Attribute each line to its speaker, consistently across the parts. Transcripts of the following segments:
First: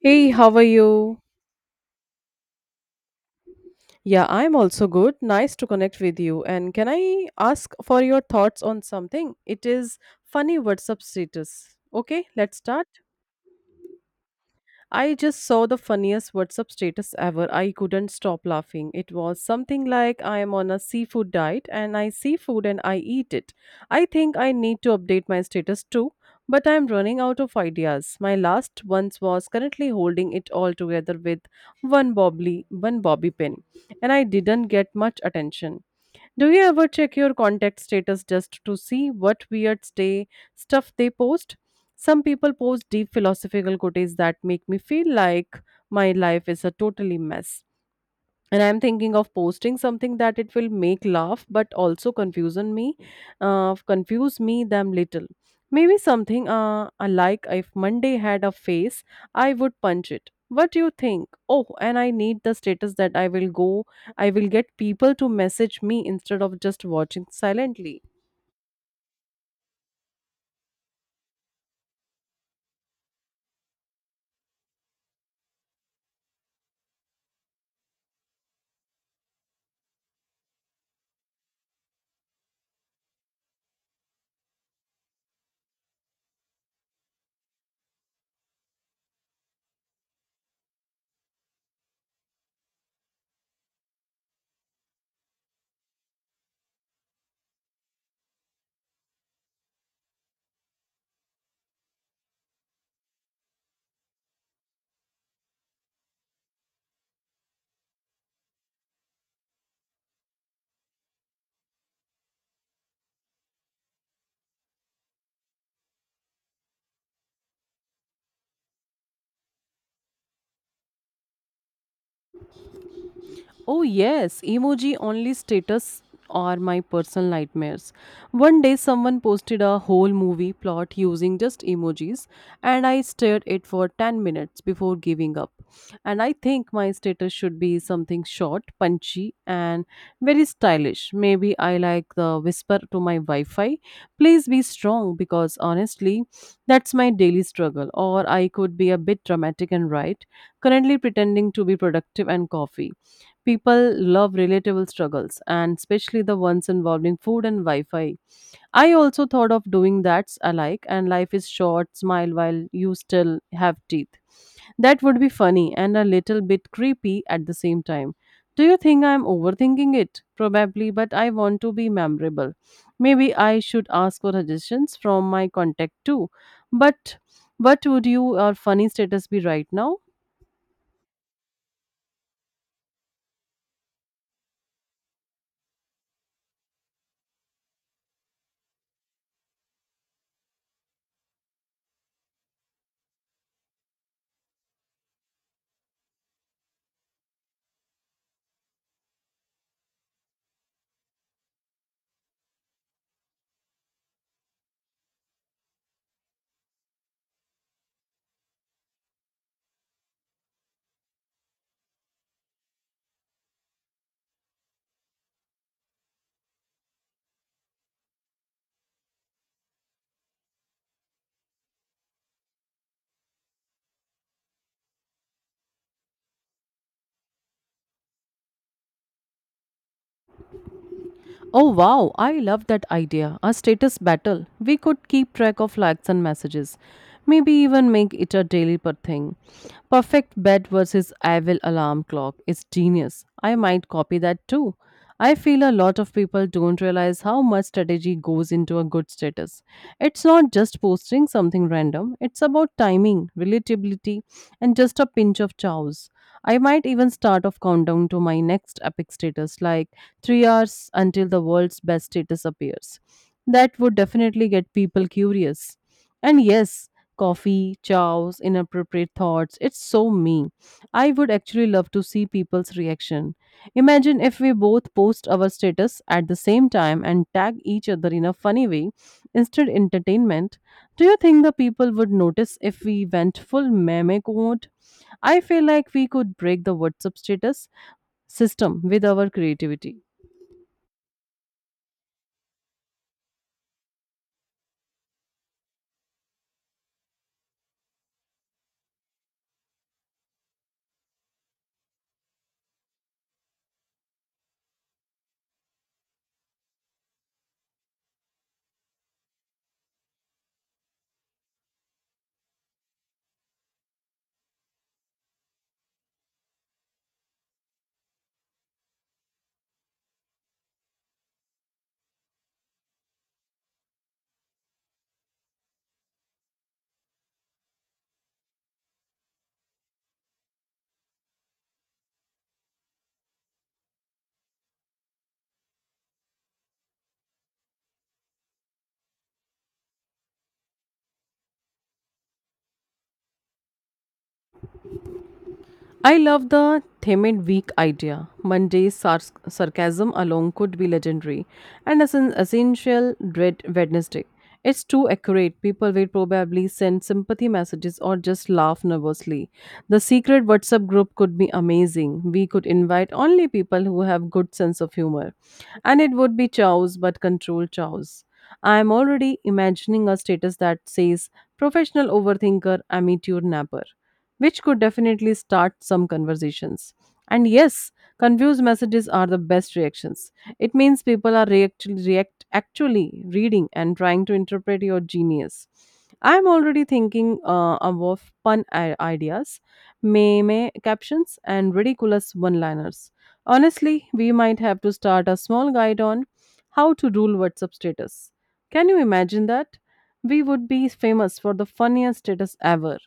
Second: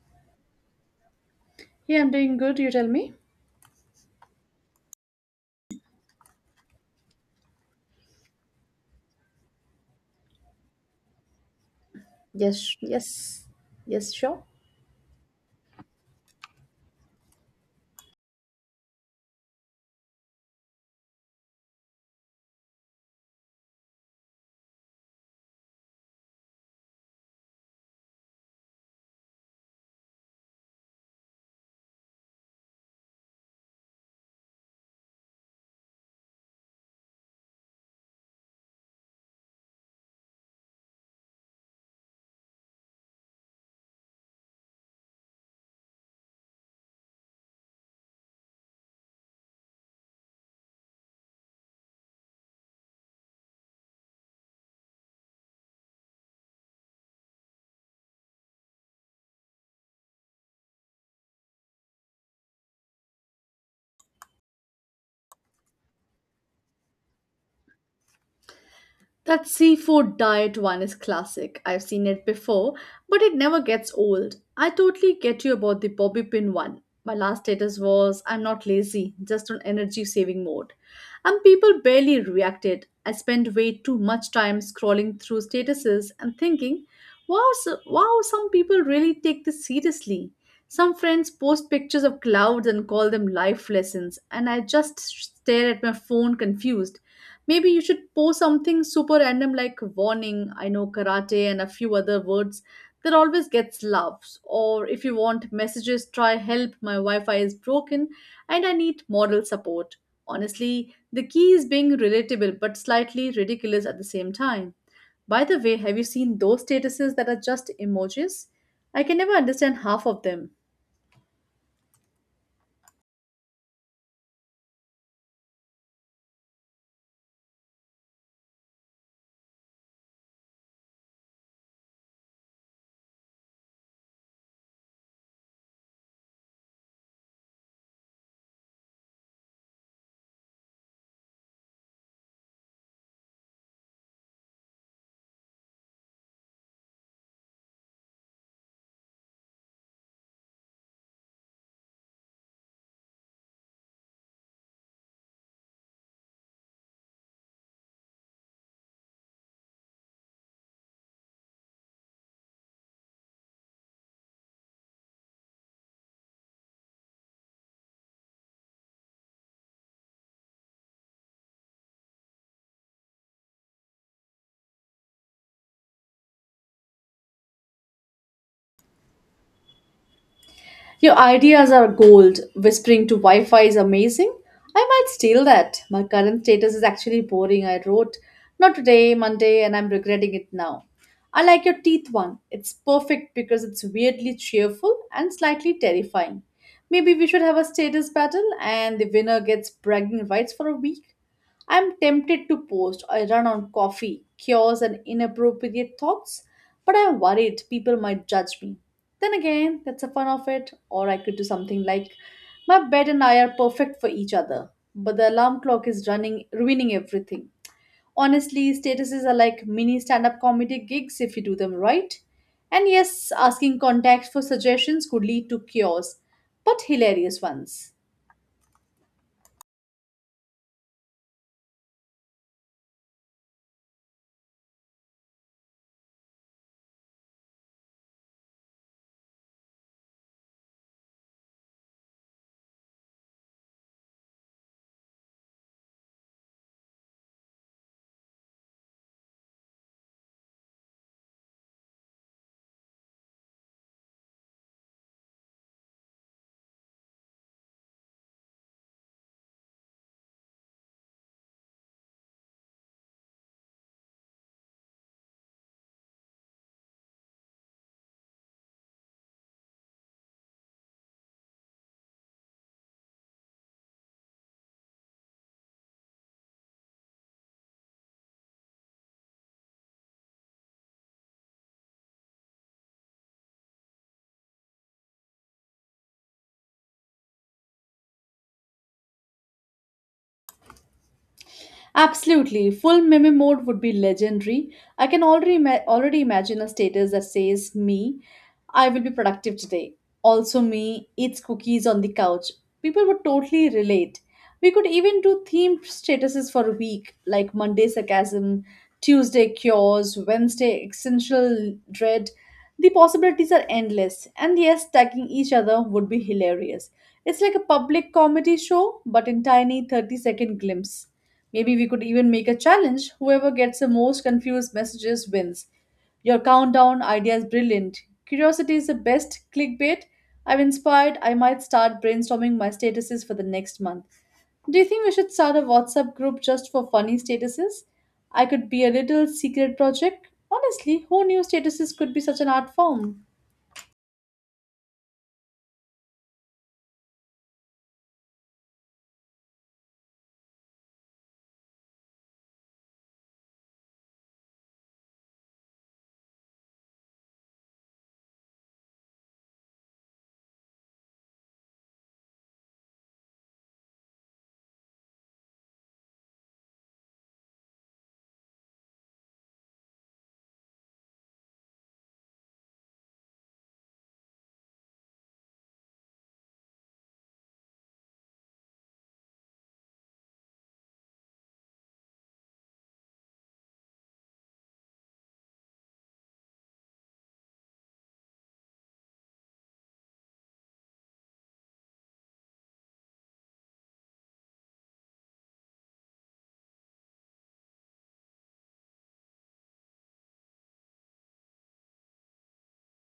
Speaker 1: Hey, how are you?
Speaker 2: Yeah, I'm doing good. You tell me.
Speaker 1: Yeah, I'm also good. Nice to connect with you. And can I ask for your thoughts on something? It is funny WhatsApp status. Okay, let's
Speaker 2: Yes,
Speaker 1: start.
Speaker 2: yes, yes, sure.
Speaker 1: I just saw the funniest WhatsApp status ever. I couldn't stop laughing. It was something like I am on a seafood diet and I see food and I eat it. I think I need to update my status too, but I am running out of ideas. My last ones was currently holding it all together with one bobbly, one bobby pin, and I didn't get much attention. Do you ever check your contact status just to see what weird stay stuff they post? Some people post deep philosophical quotes that make me feel like my life is a totally mess, and I'm thinking of posting something that it will make laugh but also confusion me, confuse me them little. Maybe something, I like if Monday had a face, I would punch it. What do you think? Oh, and I need the status that I will get people to message me instead of just watching silently.
Speaker 2: That seafood diet one is classic. I've seen it before, but it never gets old. I totally get you about the bobby pin one. My last status was I'm not lazy, just on energy saving mode. And people barely reacted. I spent way too much time scrolling through statuses and thinking, wow, some people really take this seriously. Some friends post pictures of clouds and call them life lessons, and I just stare at my phone confused. Maybe you should post something super random like warning, I know karate, and a few other words that always gets loves. Or if you want messages, try help, my Wi Fi is broken and I need moral support. Honestly, the key is being relatable but slightly ridiculous at the same time. By the way, have you seen those statuses that are just emojis? I can never understand half of them.
Speaker 1: Oh, yes, emoji only status are my personal nightmares. One day, someone posted a whole movie plot using just emojis, and I stared it for 10 minutes before giving up. And I think my status should be something short, punchy, and very stylish. Maybe I like the whisper to my Wi Fi, please be strong, because honestly, that's my daily struggle. Or I could be a bit dramatic and write, currently pretending to be productive and coffee. People love relatable struggles, and especially the ones involving food and Wi Fi. I also thought of doing that's alike, and life is short, smile while you still have teeth. That would be funny and a little bit creepy at the same time. Do you think I'm overthinking it? Probably, but I want to be memorable. Maybe I should ask for suggestions from my contact too. But what would you or funny status be right now?
Speaker 2: Your ideas are gold. Whispering to Wi Fi is amazing. I might steal that. My current status is actually boring. I wrote, not today, Monday, and I'm regretting it now. I like your teeth one. It's perfect because it's weirdly cheerful and slightly terrifying. Maybe we should have a status battle and the winner gets bragging rights for a week. I'm tempted to post a run on coffee, cures, and inappropriate thoughts, but I'm worried people might judge me. Then again, that's the fun of it. Or I could do something like my bed and I are perfect for each other, but the alarm clock is running, ruining everything. Honestly, statuses are like mini stand up comedy gigs if you do them right. And yes, asking contacts for suggestions could lead to cures, but hilarious ones.
Speaker 1: Oh wow, I love that idea. A status battle. We could keep track of likes and messages. Maybe even make it a daily per thing. Perfect bed versus evil alarm clock is genius. I might copy that too. I feel a lot of people don't realize how much strategy goes into a good status. It's not just posting something random, it's about timing, relatability, and just a pinch of chows. I might even start off countdown to my next epic status like three hours until the world's best status appears. That would definitely get people curious. And yes, coffee, chows, inappropriate thoughts, it's so me. I would actually love to see people's reaction. Imagine if we both post our status at the same time and tag each other in a funny way instead entertainment. Do you think the people would notice if we went full meme mode? I feel like we could break the WhatsApp status system with our creativity.
Speaker 2: Absolutely. Full meme mode would be legendary. I can already imagine a status that says me, I will be productive today. Also me eats cookies on the couch. People would totally relate. We could even do themed statuses for a week like Monday sarcasm, Tuesday cures, Wednesday essential dread. The possibilities are endless. And yes, tagging each other would be hilarious. It's like a public comedy show but in tiny 30-second glimpse. Maybe we could even make a challenge. Whoever gets the most confused messages wins. Your countdown idea is brilliant. Curiosity is the best clickbait. I'm inspired. I might start brainstorming my statuses for the next month. Do you think we should start a WhatsApp group just for funny statuses? I could be a little secret project. Honestly, who knew statuses could be such an art form?
Speaker 1: I love the Themed Week idea. Sarcasm alone could be legendary, and as an essential dread Wednesday. It's too accurate. People will probably send sympathy messages or just laugh nervously. The secret WhatsApp group could be amazing. We could invite only people who have good sense of humor, and it would be chaos, but controlled chaos. I am already imagining a status that says professional overthinker, amateur napper, which could definitely start some conversations. And yes, confused messages are the best reactions. It means people are actually reading and trying to interpret your genius. I'm already thinking of fun ideas, meme captions, and ridiculous one liners. Honestly, we might have to start a small guide on how to rule WhatsApp status. Can you imagine that? We would be famous for the funniest status ever.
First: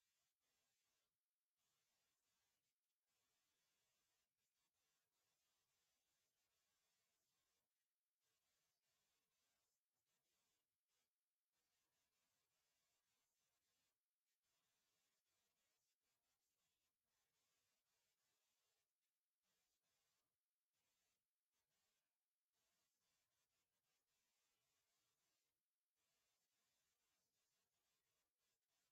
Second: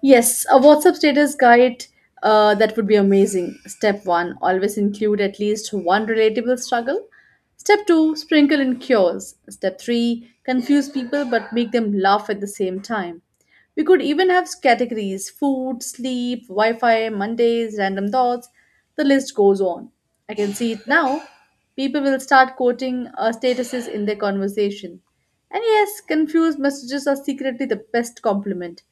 Speaker 2: Yes, a WhatsApp status guide. That would be amazing. Step one, always include at least one relatable struggle. Step two, sprinkle in cures. Step three, confuse people but make them laugh at the same time. We could even have categories food, sleep, Wi Fi, Mondays, random thoughts. The list goes on. I can see it now. People will start quoting statuses in their conversation. And yes, confused messages are secretly the best compliment.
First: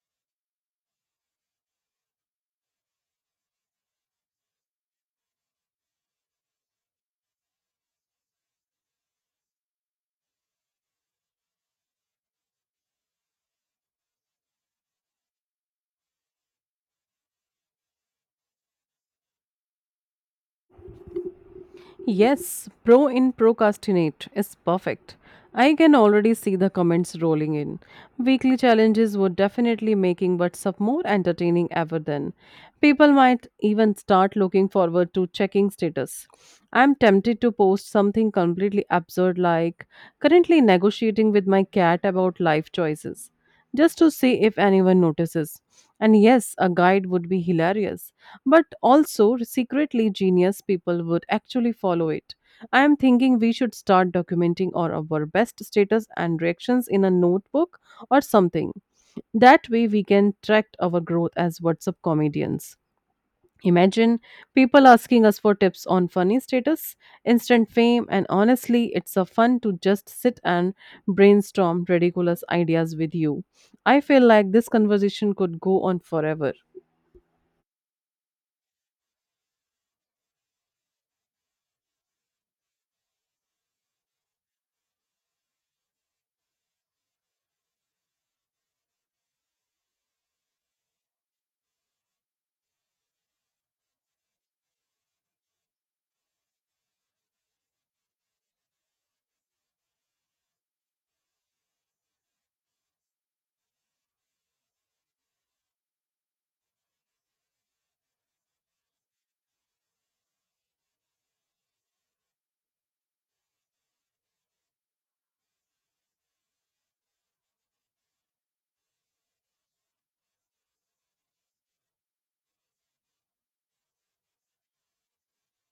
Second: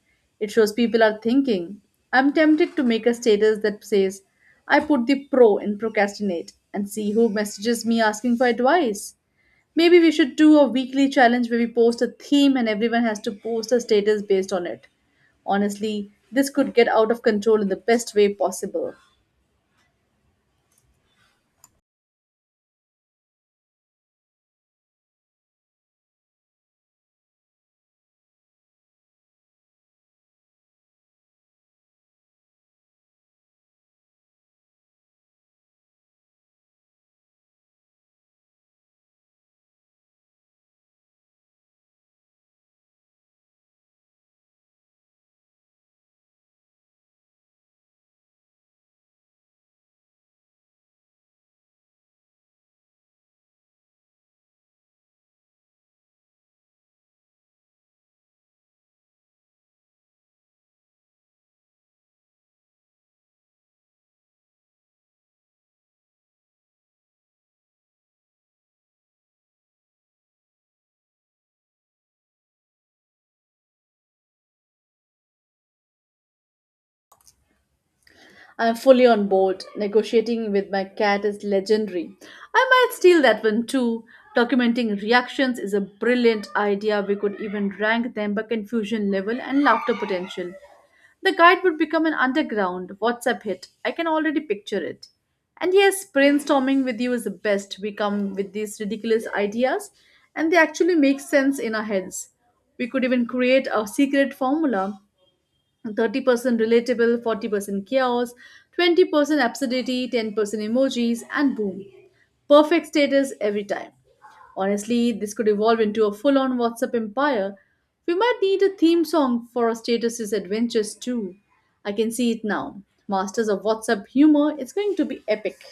Speaker 2: It shows people are thinking. I'm tempted to make a status that says, I put the pro in procrastinate and see who messages me asking for advice. Maybe we should do a weekly challenge where we post a theme and everyone has to post a status based on it. Honestly, this could get out of control in the best way possible.
Speaker 1: Yes, pro in procrastinate is perfect. I can already see the comments rolling in. Weekly challenges were definitely making WhatsApp more entertaining ever then. People might even start looking forward to checking status. I'm tempted to post something completely absurd like currently negotiating with my cat about life choices just to see if anyone notices. And yes, a guide would be hilarious but also secretly genius people would actually follow it. I am thinking we should start documenting our best status and reactions in a notebook or something. That way we can track our growth as WhatsApp comedians. Imagine people asking us for tips on funny status, instant fame, and honestly, it's a fun to just sit and brainstorm ridiculous ideas with you. I feel like this conversation could go on forever.
Speaker 2: I'm fully on board. Negotiating with my cat is legendary. I might steal that one too. Documenting reactions is a brilliant idea. We could even rank them by confusion level and laughter potential. The guide would become an underground WhatsApp hit. I can already picture it. And yes, brainstorming with you is the best. We come with these ridiculous ideas and they actually make sense in our heads. We could even create a secret formula 30% relatable, 40% chaos, 20% absurdity, 10% emojis, and boom. Perfect status every time. Honestly, this could evolve into a full on WhatsApp empire. We might need a theme song for our status' adventures too. I can see it now. Masters of WhatsApp humor, it's going to be epic.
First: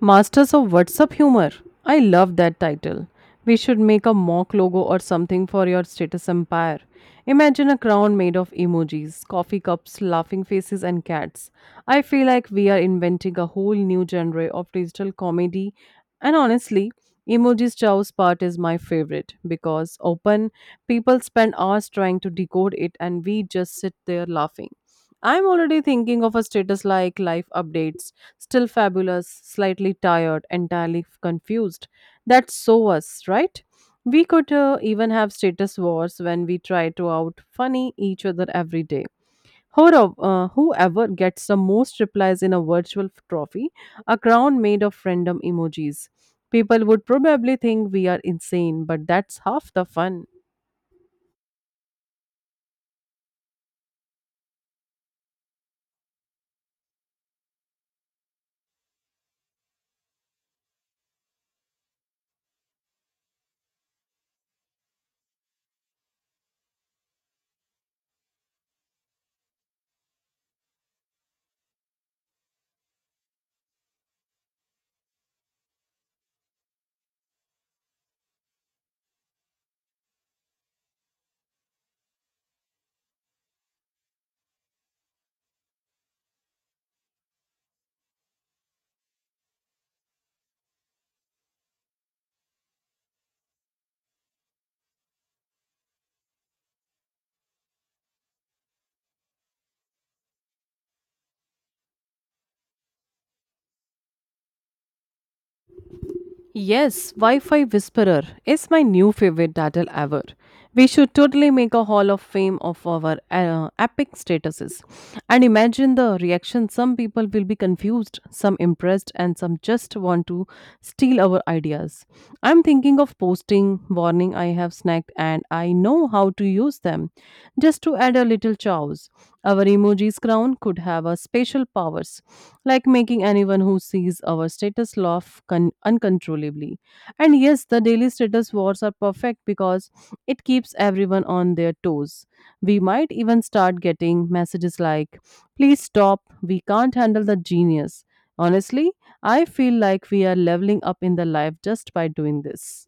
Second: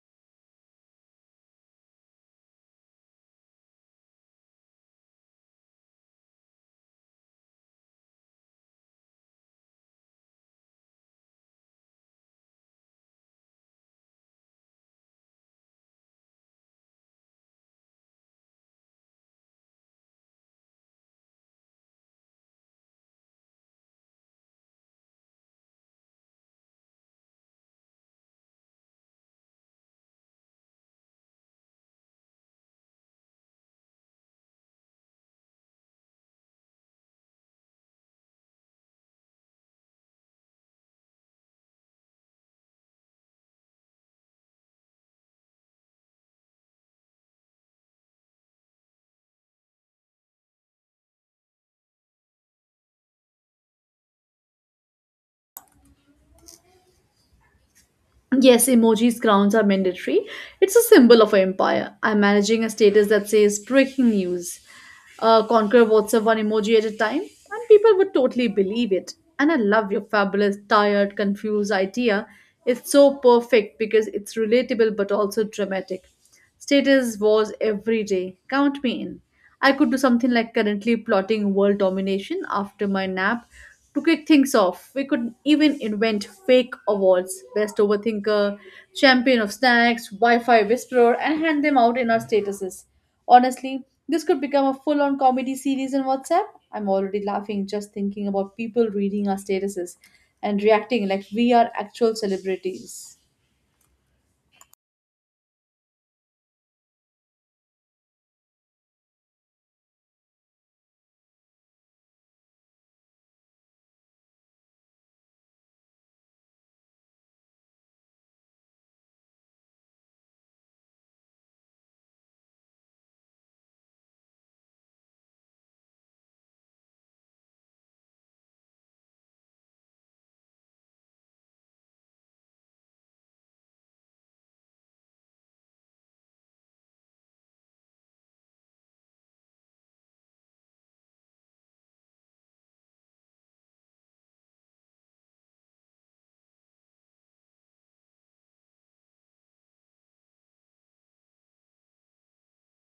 Speaker 1: Masters of WhatsApp Humor. I love that title. We should make a mock logo or something for your status empire. Imagine a crown made of emojis, coffee cups, laughing faces, and cats. I feel like we are inventing a whole new genre of digital comedy. And honestly, emojis chow's part is my favorite because open people spend hours trying to decode it and we just sit there laughing. I'm already thinking of a status like life updates, still fabulous, slightly tired, entirely confused. That's so us, right? We could, even have status wars when we try to out funny each other every day. Whoever gets the most replies in a virtual trophy, a crown made of random emojis. People would probably think we are insane, but that's half the fun.
Speaker 2: Yes, emojis crowns are mandatory. It's a symbol of an empire. I'm managing a status that says breaking news. Conquer WhatsApp one emoji at a time, and people would totally believe it. And I love your fabulous, tired, confused idea. It's so perfect because it's relatable but also dramatic. Status wars every day. Count me in. I could do something like currently plotting world domination after my nap. To kick things off, we could even invent fake awards best overthinker, champion of snacks, Wi Fi whisperer, and hand them out in our statuses. Honestly, this could become a full on comedy series in WhatsApp. I'm already laughing just thinking about people reading our statuses and reacting like we are actual celebrities.
Speaker 1: Yes, Wi Fi Whisperer is my new favorite title ever. We should totally make a hall of fame of our epic statuses. And imagine the reaction some people will be confused, some impressed, and some just want to steal our ideas. I'm thinking of posting warning I have snagged and I know how to use them just to add a little chows. Our emoji's crown could have a special powers, like making anyone who sees our status laugh uncontrollably. And yes, the daily status wars are perfect because it keeps everyone on their toes. We might even start getting messages like, please stop, we can't handle the genius. Honestly, I feel like we are leveling up in the life just by doing this.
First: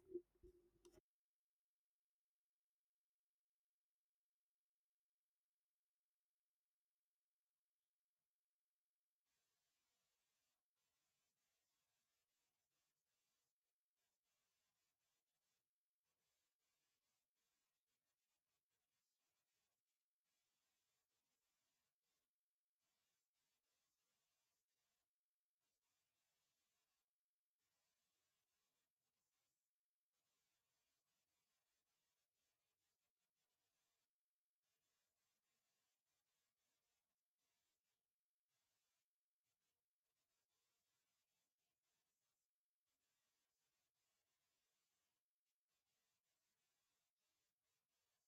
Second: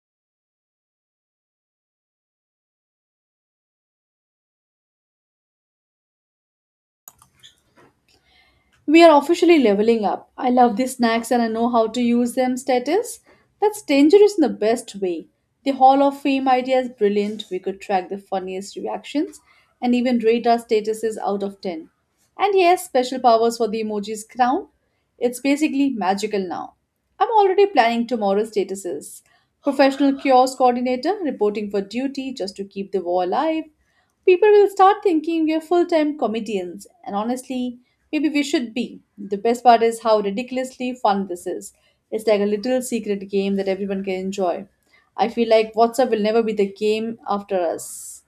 Speaker 2: We are officially leveling up. I love these snacks and I know how to use them status. That's dangerous in the best way. The Hall of Fame idea is brilliant. We could track the funniest reactions and even rate our statuses out of 10. And yes, special powers for the emoji's crown. It's basically magical now. I'm already planning tomorrow's statuses. Professional kiosk coordinator reporting for duty just to keep the war alive people will start thinking we are full time comedians. And honestly, maybe we should be. The best part is how ridiculously fun this is. It's like a little secret game that everyone can enjoy. I feel like WhatsApp will never be the game after us.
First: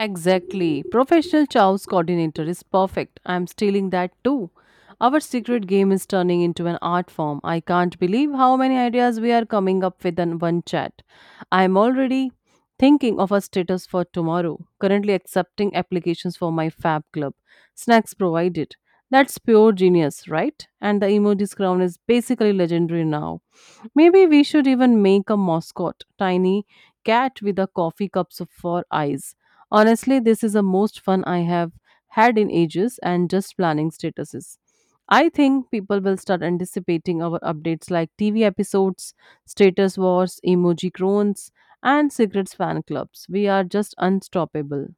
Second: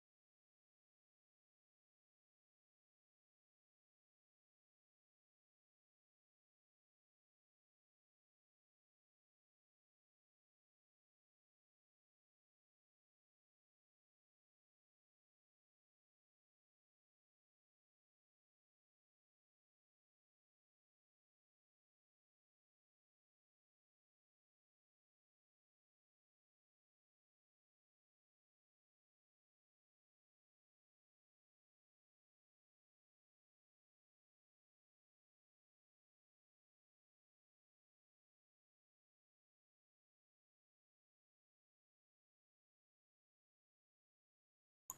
Speaker 1: Exactly. Professional chows coordinator is perfect. I'm stealing that too. Our secret game is turning into an art form. I can't believe how many ideas we are coming up with in one chat. I'm already thinking of a status for tomorrow. Currently accepting applications for my fab club. Snacks provided. That's pure genius, right? And the emoji's crown is basically legendary now. Maybe we should even make a mascot, tiny cat with a for eyes. Honestly, this is the most fun I have had in ages and just planning statuses. I think people will start anticipating our updates like TV episodes, status wars, emoji groans, and Secrets fan clubs. We are just unstoppable.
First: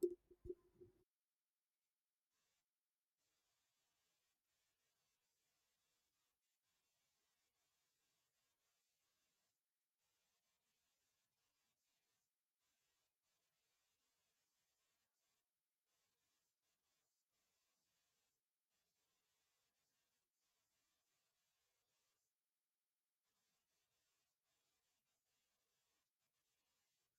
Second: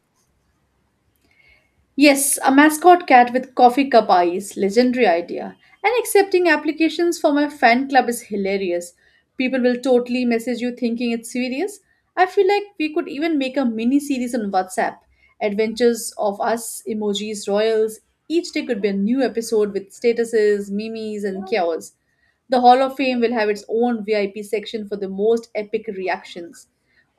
Speaker 2: Yes, a mascot cat with coffee cup eyes, legendary idea. And accepting applications for my fan club is hilarious. People will totally message you thinking it's serious. I feel like we could even make a mini series on WhatsApp. Adventures of us, emojis, royals. Each day could be a new episode with statuses, memes, and chaos. The Hall of Fame will have its own VIP section for the most epic reactions.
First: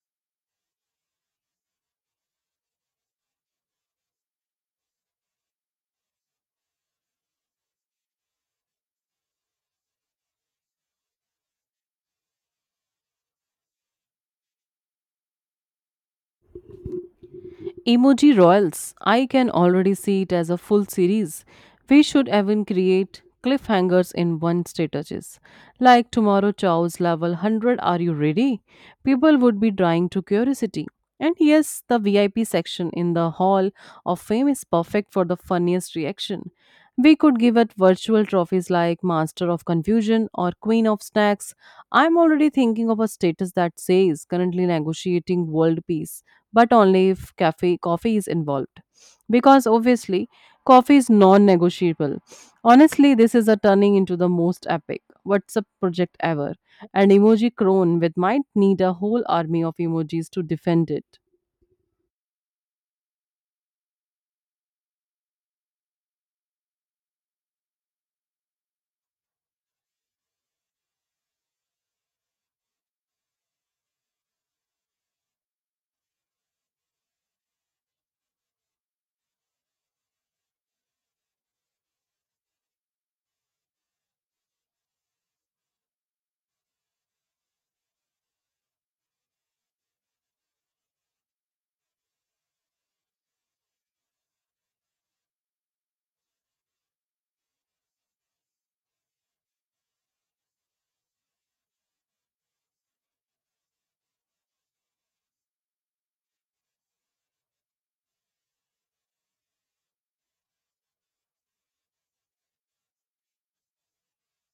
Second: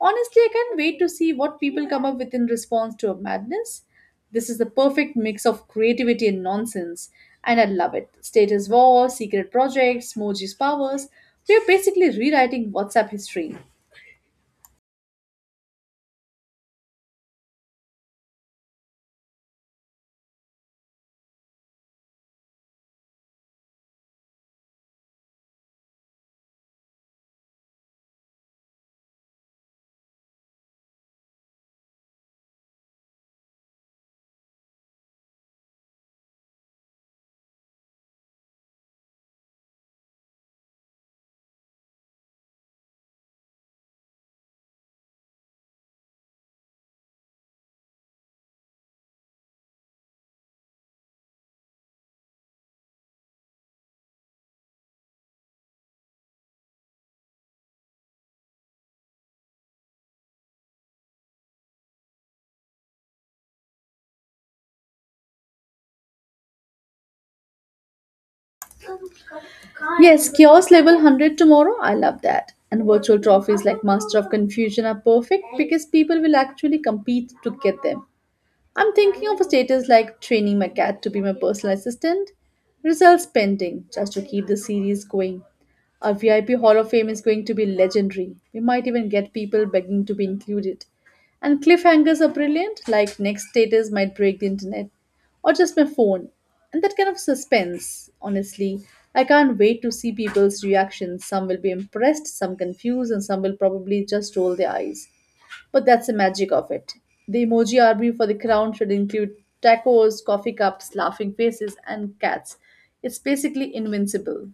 Speaker 2: Honestly, I can't wait to see what people come up with in response to our madness. This is the perfect mix of creativity and nonsense, and I love it. Status war, secret projects, Moji's powers. We are basically rewriting WhatsApp history.
Speaker 1: Emoji Royals. I can already see it as a full series. We should even create cliffhangers in one statuses. Like tomorrow Chow's level 100, are you ready? People would be dying to curiosity. And yes, the VIP section in the Hall of Fame is perfect for the funniest reaction. We could give it virtual trophies like Master of Confusion or Queen of Snacks. I'm already thinking of a status that says currently negotiating world peace but only if cafe coffee is involved, because obviously coffee is non-negotiable. Honestly, this is a turning into the most epic WhatsApp project ever, and emoji crone with might need a whole army of emojis to defend it.
Speaker 2: Yes, Chaos Level 100 tomorrow. I love that. And virtual trophies like Master of Confusion are perfect because people will actually compete to get them. I'm thinking of a status like training my cat to be my personal assistant. Results pending, just to keep the series going. Our VIP Hall of Fame is going to be legendary. We might even get people begging to be included. And cliffhangers are brilliant, like next status might break the internet or just my phone. And that kind of suspense, honestly. I can't wait to see people's reactions. Some will be impressed, some confused, and some will probably just roll their eyes. But that's the magic of it. The emoji army for the crown should include tacos, coffee cups, laughing faces, and cats. It's basically invincible.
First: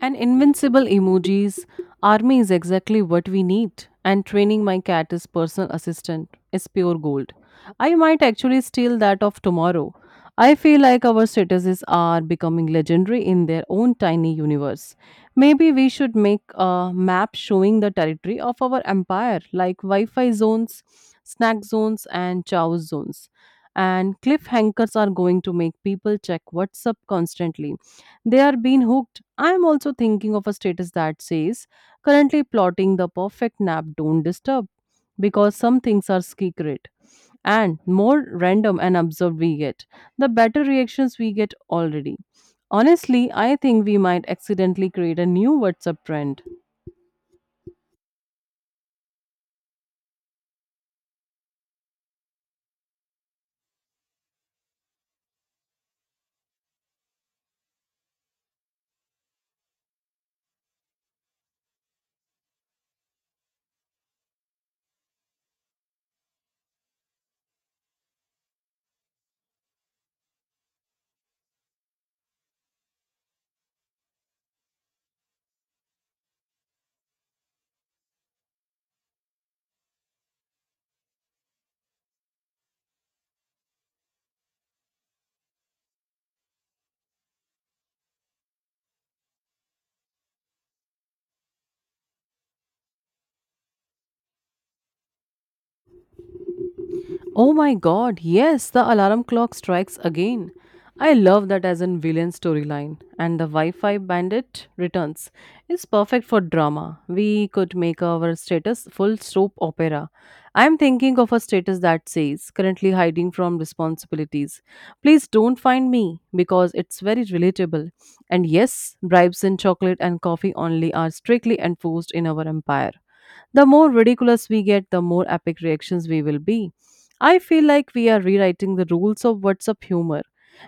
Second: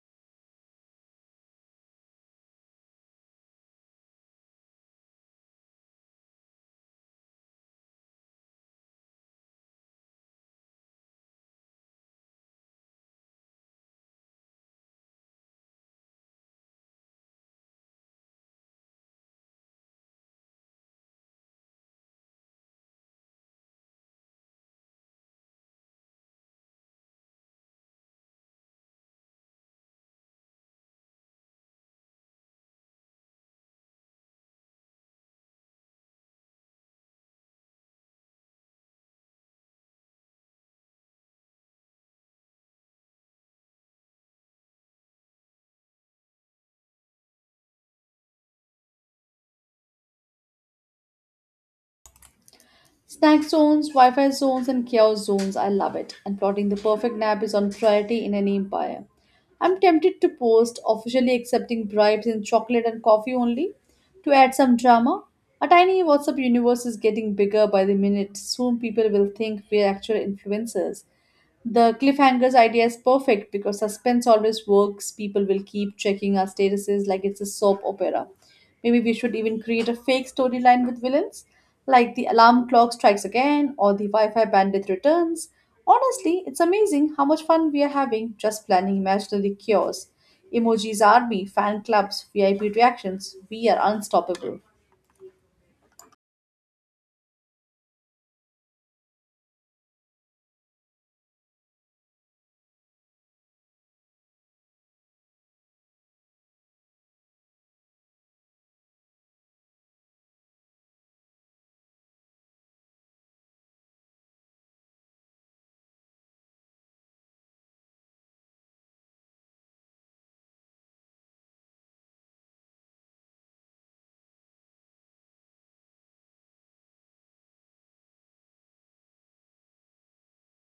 Speaker 1: And invincible emojis, army is exactly what we need. And training my cat as personal assistant is pure gold. I might actually steal that off tomorrow. I feel like our statuses are becoming legendary in their own tiny universe. Maybe we should make a map showing the territory of our empire, like Wi Fi zones, snack zones, and chow zones. And cliffhangers are going to make people check WhatsApp constantly. They are being hooked. I am also thinking of a status that says, currently plotting the perfect nap, don't disturb, because some things are secret. And more random and absurd we get, the better reactions we get already. Honestly, I think we might accidentally create a new WhatsApp trend.
Speaker 2: Snack zones, Wi Fi zones, and chaos zones, I love it. And plotting the perfect nap is on priority in any empire. I'm tempted to post officially accepting bribes in chocolate and coffee only to add some drama. Our tiny WhatsApp universe is getting bigger by the minute. Soon people will think we're actual influencers. The cliffhangers idea is perfect because suspense always works. People will keep checking our statuses like it's a soap opera. Maybe we should even create a fake storyline with villains, like the alarm clock strikes again or the Wi Fi bandit returns. Honestly, it's amazing how much fun we are having just planning imaginary cures. Emojis Army, fan clubs, VIP reactions, we are unstoppable.
Speaker 1: Oh my god, yes, the alarm clock strikes again. I love that as in villain storyline. And the Wi Fi bandit returns. It's perfect for drama. We could make our status full soap opera. I'm thinking of a status that says, currently hiding from responsibilities. Please don't find me because it's very relatable. And yes, bribes in chocolate and coffee only are strictly enforced in our empire. The more ridiculous we get, the more epic reactions we will be. I feel like we are rewriting the rules of WhatsApp humor.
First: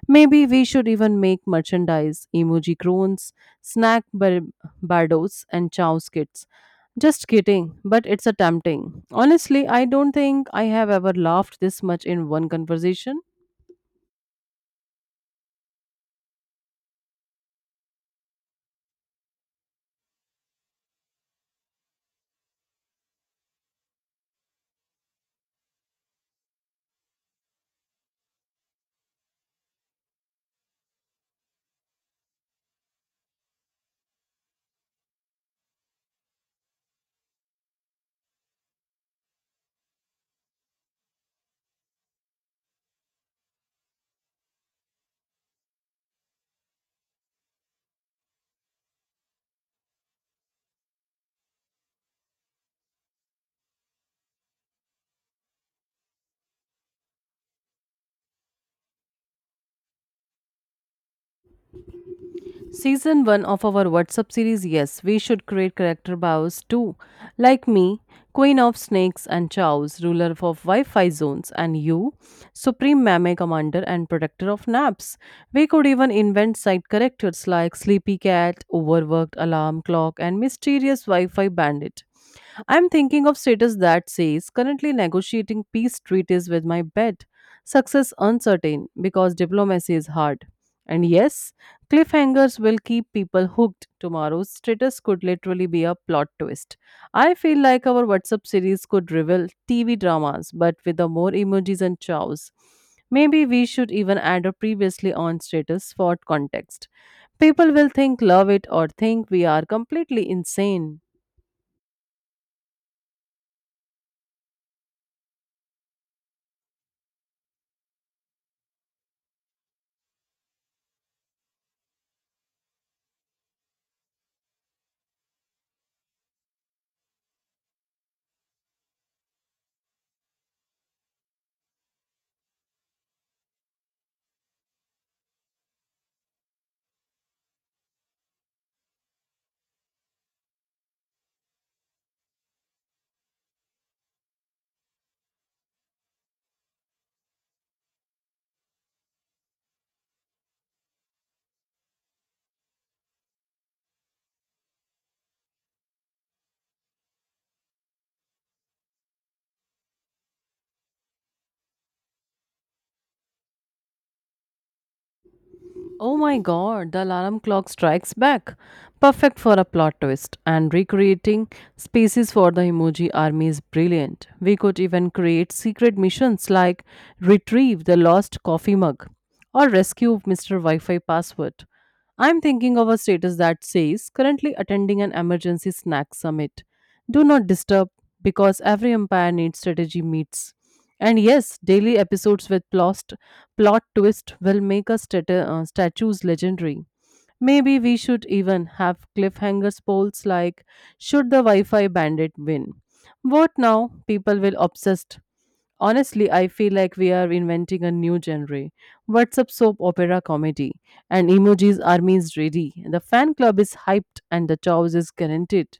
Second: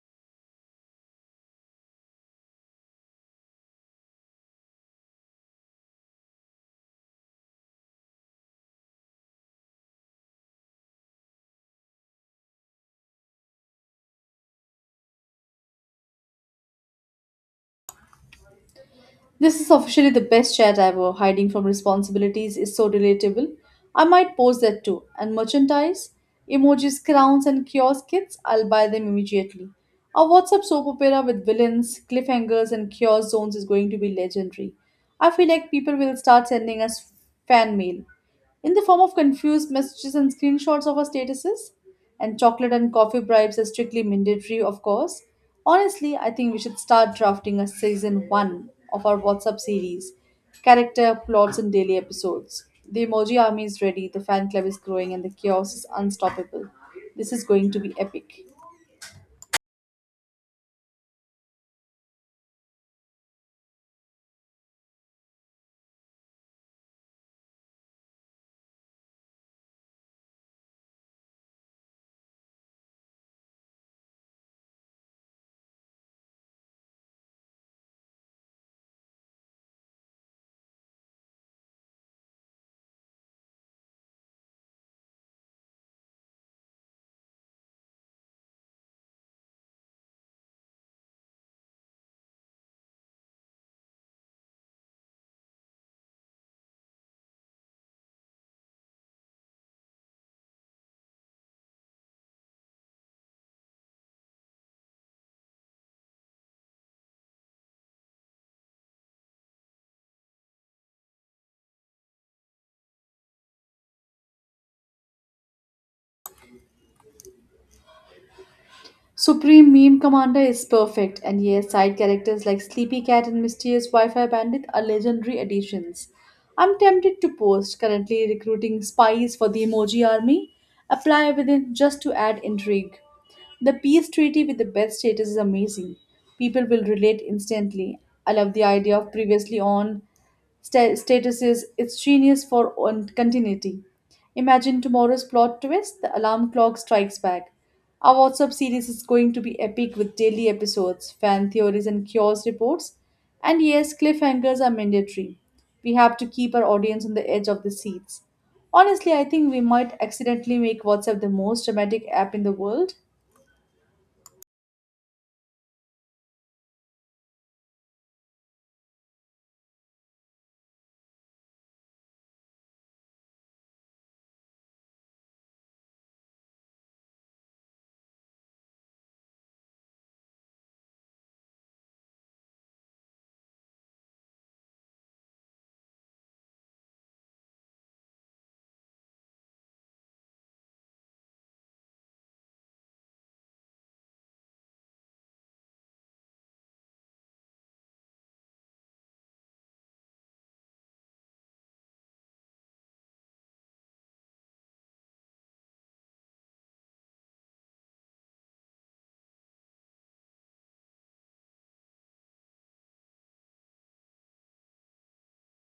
Speaker 1: Maybe we should even make merchandise, emoji groans, snack bar- bardos, and chow skits. Just kidding, but it's a tempting. Honestly, I don't think I have ever laughed this much in one conversation.
Speaker 2: This is officially the best chat ever. Hiding from responsibilities is so relatable. I might post that too. And merchandise, emojis, crowns, and kiosk kits, I'll buy them immediately. Our WhatsApp soap opera with villains, cliffhangers, and kiosk zones is going to be legendary. I feel like people will start sending us fan mail in the form of confused messages and screenshots of our statuses. And chocolate and coffee bribes are strictly mandatory, of course. Honestly, I think we should start drafting a season one of our WhatsApp series character, plots, and daily episodes. The emoji army is ready, the fan club is growing, and the chaos is unstoppable. This is going to be epic.
Speaker 1: Season 1 of our WhatsApp series, yes, we should create character bios too. Like me, Queen of Snakes and Chows, ruler of Wi Fi zones, and you, Supreme Mame Commander and Protector of Naps. We could even invent side characters like Sleepy Cat, Overworked Alarm Clock, and Mysterious Wi Fi Bandit. I'm thinking of status that says currently negotiating peace treaties with my bet. Success uncertain because diplomacy is hard. And yes, cliffhangers will keep people hooked. Tomorrow's status could literally be a plot twist. I feel like our WhatsApp series could reveal TV dramas, but with the more emojis and chows. Maybe we should even add a previously on status for context. People will think love it or think we are completely insane.
Speaker 2: Supreme Meme Commander is perfect, and yes, side characters like Sleepy Cat and Mysterious Wi Fi Bandit are legendary additions. I'm tempted to post, currently recruiting spies for the emoji army. Apply within just to add intrigue. The peace treaty with the best status is amazing. People will relate instantly. I love the idea of previously on status is it's genius for on continuity. Imagine tomorrow's plot twist, the alarm clock strikes back. Our WhatsApp series is going to be epic with daily episodes, fan theories, and cures reports. And yes, cliffhangers are mandatory. We have to keep our audience on the edge of the seats. Honestly, I think we might accidentally make WhatsApp the most dramatic app in the world.
Speaker 1: Oh my god, the alarm clock strikes back. Perfect for a plot twist. And recreating spaces for the emoji army is brilliant. We could even create secret missions like retrieve the lost coffee mug or rescue Mr. Wi Fi password. I'm thinking of a status that says currently attending an emergency snack summit, do not disturb because every empire needs strategy meets. And yes, daily episodes with plot twist will make us statues legendary. Maybe we should even have cliffhangers polls like should the Wi-Fi bandit win? Vote now, people will obsess. Honestly, I feel like we are inventing a new genre. What's up, soap opera comedy? And emojis army is ready. The fan club is hyped, and the chows is guaranteed.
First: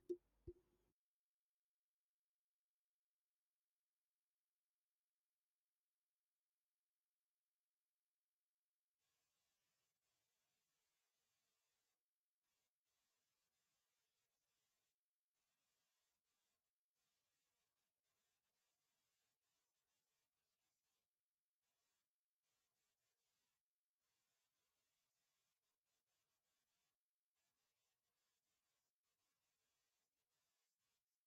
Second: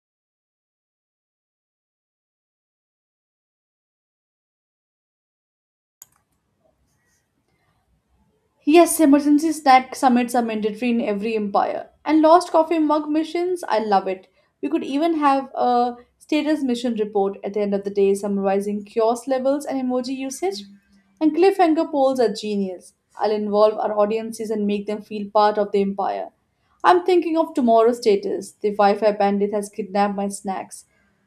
Speaker 2: Yes, emergency snack summits are mandatory in every empire. And lost coffee mug missions, I love it. We could even have a status mission report at the end of the day summarizing kiosk levels and emoji usage. And cliffhanger polls are genius. I'll involve our audiences and make them feel part of the empire. I'm thinking of tomorrow's status. The Wi Fi bandit has kidnapped my snacks.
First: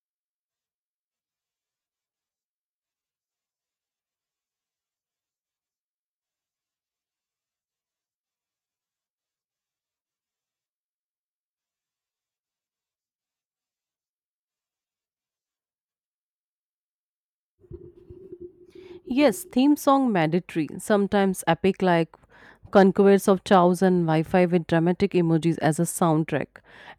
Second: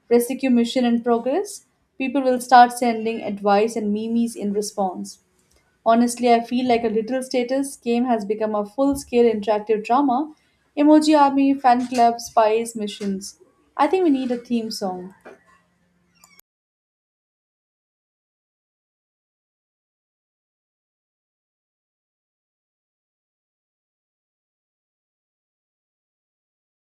Speaker 2: Rescue mission in progress. People will start sending advice and memes in response. Honestly, I feel like a literal status game has become a full scale interactive drama. Emoji Army, fan club, spies, missions. I think we need a theme song.
Speaker 1: Yes, theme song mandatory, sometimes epic like Conquest of Chows and Wi-Fi with dramatic emojis as a soundtrack.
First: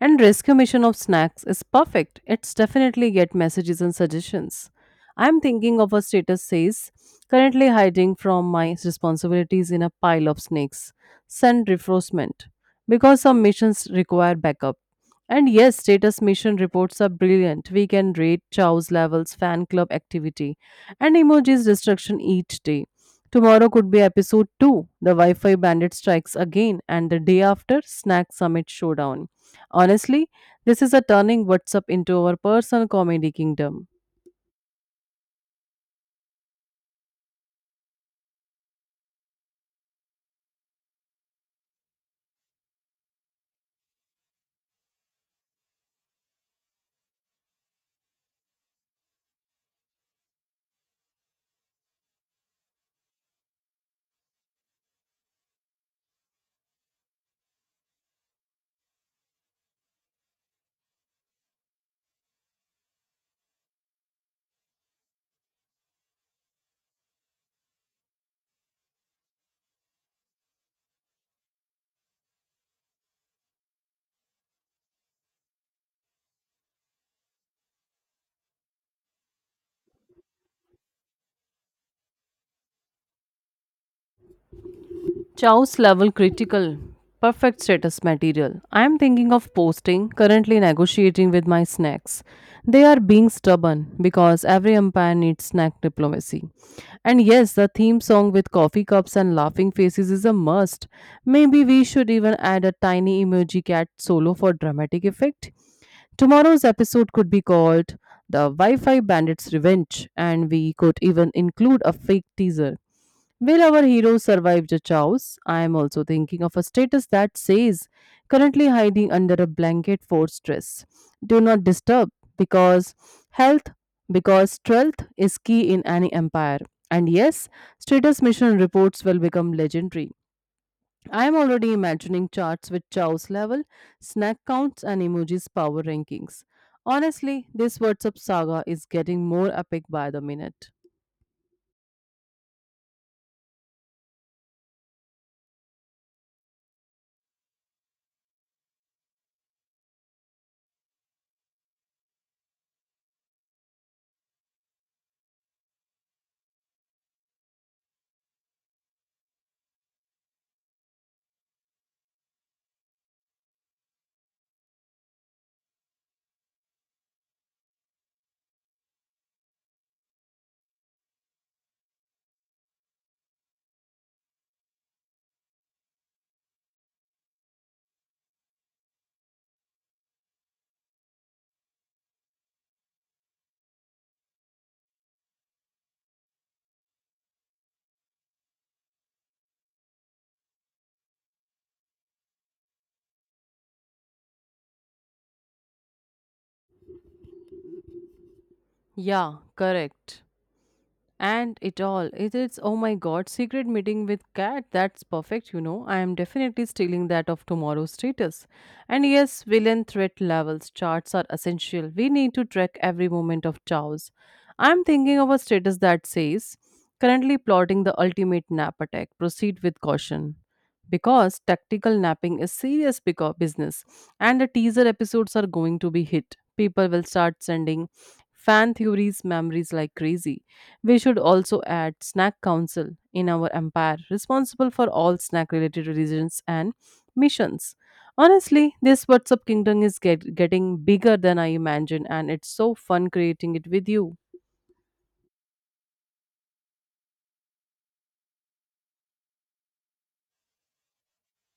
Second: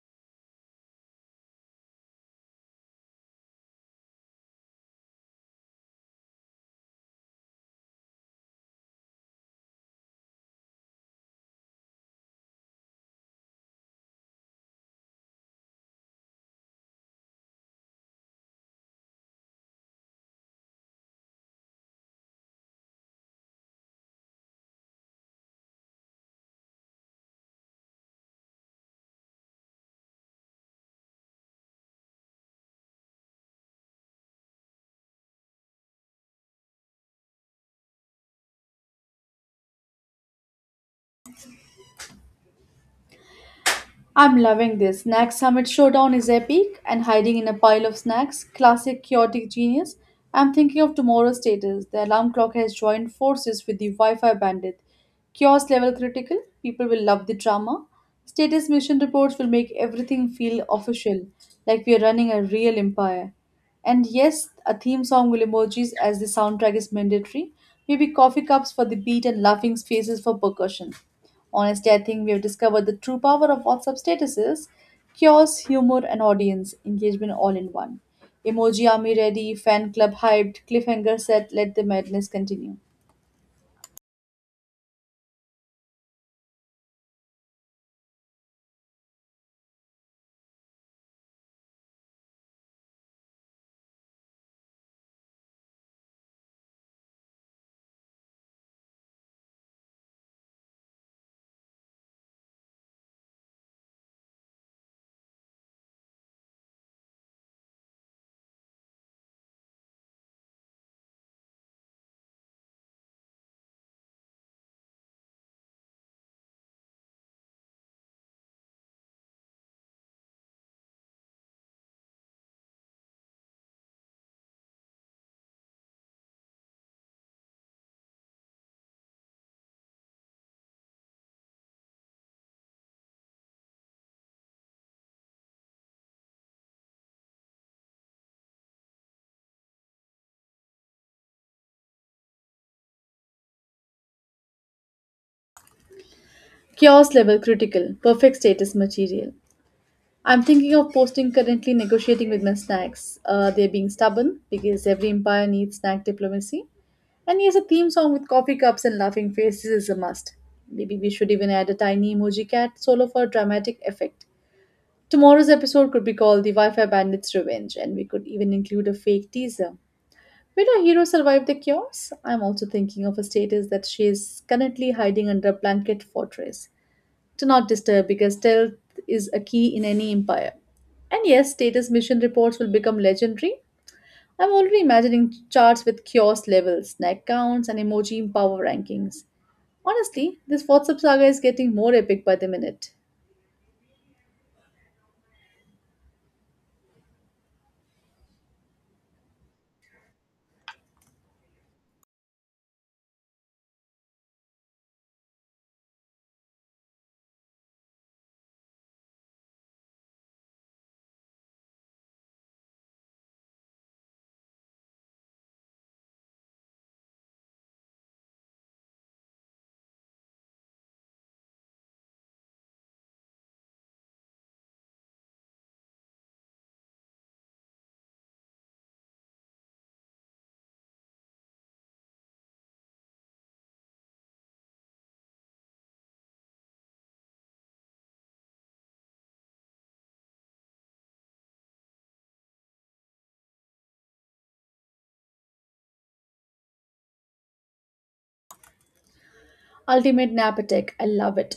Speaker 1: And Rescue Mission of Snacks is perfect. It's definitely get messages and suggestions. I'm thinking of a status says currently hiding from my responsibilities in a pile of snakes. Send reinforcement because some missions require backup. And yes, status mission reports are brilliant. We can rate Chow's levels, fan club activity, and emojis destruction each day. Tomorrow could be episode 2, the Wi Fi bandit strikes again, and the day after, snack summit showdown. Honestly, this is a turning WhatsApp into our personal comedy kingdom.
Speaker 2: I'm loving this. Snack Summit Showdown is epic, and hiding in a pile of snacks, classic chaotic genius. I'm thinking of tomorrow's status. The alarm clock has joined forces with the Wi Fi bandit. Chaos level critical, people will love the drama. Status mission reports will make everything feel official, like we are running a real empire. And yes, a theme song will emojis, as the soundtrack is mandatory. Maybe coffee cups for the beat and laughing faces for percussion. Honestly, I think we have discovered the true power of WhatsApp statuses chaos, humor, and audience engagement all in one. Emoji army ready, fan club hyped, cliffhanger set, let the madness continue.
Speaker 1: Chow's level critical. Perfect status material. I am thinking of posting, currently negotiating with my snacks. They are being stubborn because every empire needs snack diplomacy. And yes, the theme song with coffee cups and laughing faces is a must. Maybe we should even add a tiny emoji cat solo for dramatic effect. Tomorrow's episode could be called The Wi Fi Bandits Revenge, and we could even include a fake teaser. Will our hero survive the chaos? I am also thinking of a status that says, currently hiding under a blanket for stress. Do not disturb because health, because strength is key in any empire. And yes, status mission reports will become legendary. I am already imagining charts with chow's level, snack counts, and emojis' power rankings. Honestly, this WhatsApp saga is getting more epic by the minute.
Speaker 2: Chaos level critical, perfect status material. I'm thinking of posting currently negotiating with my snacks. They're being stubborn because every empire needs snack diplomacy. And yes, a theme song with coffee cups and laughing faces is a must. Maybe we should even add a tiny emoji cat solo for dramatic effect. Tomorrow's episode could be called The Wi Fi Bandits Revenge, and we could even include a fake teaser. Will our hero survive the chaos? I'm also thinking of a status that she is currently hiding under a blanket fortress. To not disturb because stealth is a key in any empire. And yes, status mission reports will become legendary. I'm already imagining charts with kiosk levels, snack counts, and emoji power rankings. Honestly, this WhatsApp saga is getting more epic by the minute.
Speaker 1: Yeah, correct. And it all. It is, oh my god, secret meeting with cat. That's perfect, I am definitely stealing that of tomorrow's status. And yes, villain threat levels charts are essential. We need to track every moment of chaos. I'm thinking of a status that says currently plotting the ultimate nap attack. Proceed with caution. Because tactical napping is serious business, and the teaser episodes are going to be hit. People will start sending fan theories memories like crazy. We should also add snack council in our empire, responsible for all snack related decisions and missions. Honestly, this WhatsApp kingdom is getting bigger than I imagined, and it's so fun creating it with you.
Speaker 2: Ultimate Napatech, I love it.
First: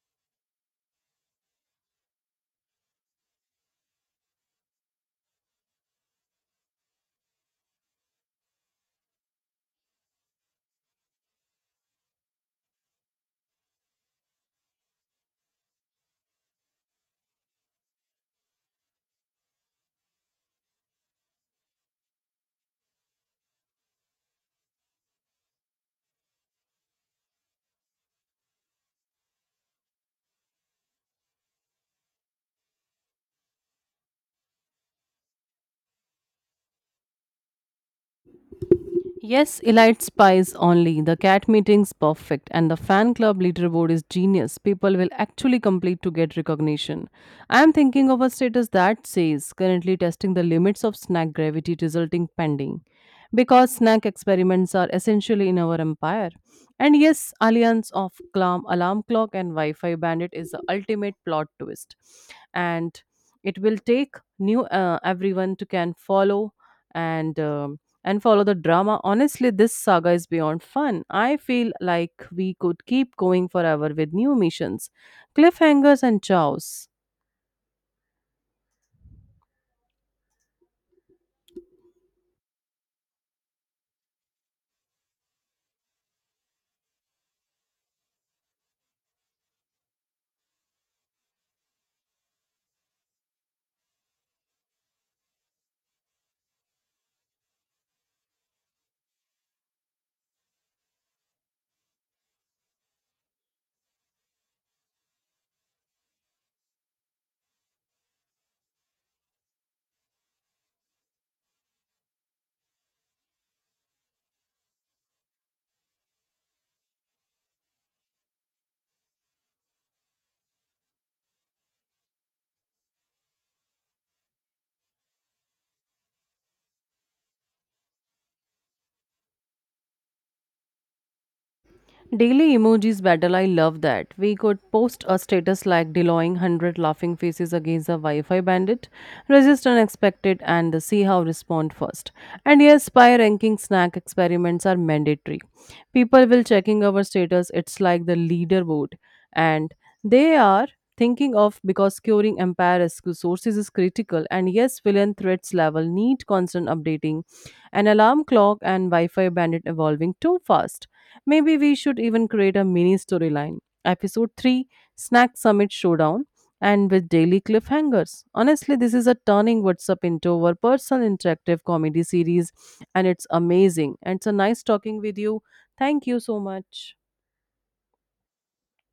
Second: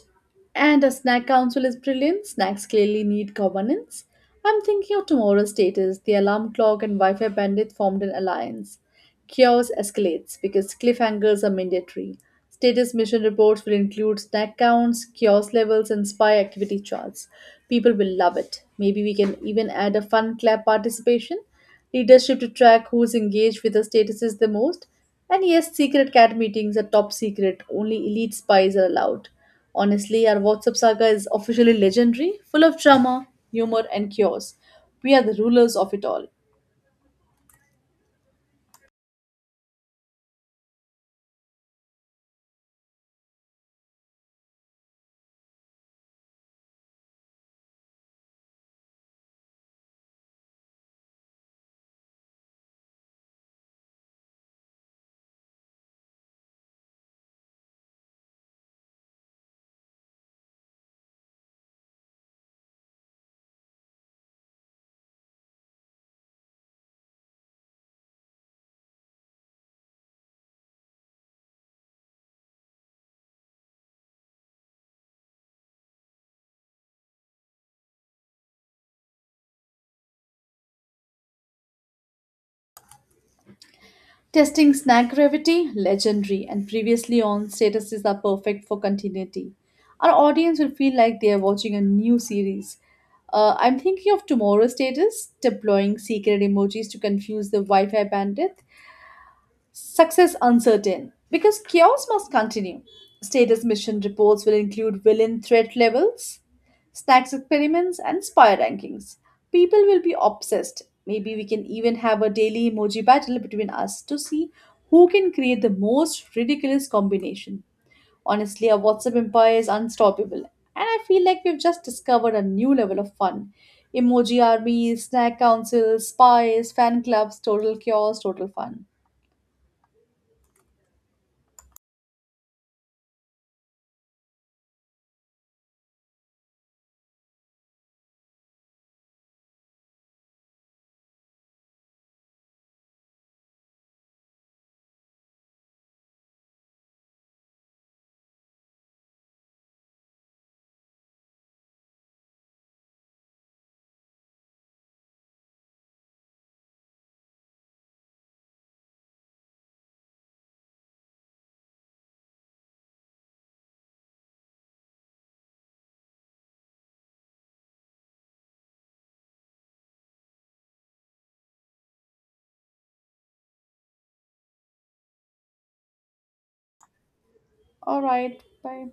Speaker 2: And a snack council is brilliant. Snacks clearly need governance. I'm thinking of tomorrow's status. The alarm clock and Wi Fi bandit formed an alliance. Chaos escalates because cliffhangers are mandatory. Status mission reports will include snack counts, chaos levels, and spy activity charts. People will love it. Maybe we can even add a fun clap participation leadership to track who's engaged with the statuses the most. And yes, secret cat meetings are top secret. Only elite spies are allowed. Honestly, our WhatsApp saga is officially legendary, full of drama, humor, and chaos. We are the rulers of it all.
Speaker 1: Yes, elite spies only. The cat meeting's perfect, and the fan club leaderboard is genius. People will actually complete to get recognition. I am thinking of a status that says currently testing the limits of snack gravity resulting pending. Because snack experiments are essentially in our empire. And yes, alliance of clam, alarm clock and Wi-Fi bandit is the ultimate plot twist. And it will take new everyone to can follow and um, and follow the drama. Honestly, this saga is beyond fun. I feel like we could keep going forever with new missions, cliffhangers, and chows.
Speaker 2: Testing snack gravity, legendary, and previously on statuses are perfect for continuity. Our audience will feel like they are watching a new series. I'm thinking of tomorrow's status, deploying secret emojis to confuse the Wi Fi bandit, Success uncertain because chaos must continue. Status mission reports will include villain threat levels, stacks experiments, and spy rankings. People will be obsessed. Maybe we can even have a daily emoji battle between us to see who can create the most ridiculous combination. Honestly, our WhatsApp empire is unstoppable, and I feel like we've just discovered a new level of fun. Emoji armies, snack councils, spies, fan clubs, total chaos, total fun.
Speaker 1: Daily emojis battle, I love that. We could post a status like deloying 100 laughing faces against a Wi Fi bandit, resist unexpected, and see how respond first. And yes, spy ranking snack experiments are mandatory. People will checking our status, it's like the leaderboard. And they are thinking of because curing empire rescue sources is critical, and yes, villain threats level need constant updating, an alarm clock and wi-fi bandit evolving too fast. Maybe we should even create a mini storyline. Episode 3, Snack Summit Showdown, and with daily cliffhangers. Honestly, this is a turning WhatsApp into our personal interactive comedy series, and it's amazing. And it's a nice talking with you. Thank you so much.
Speaker 2: All right, bye.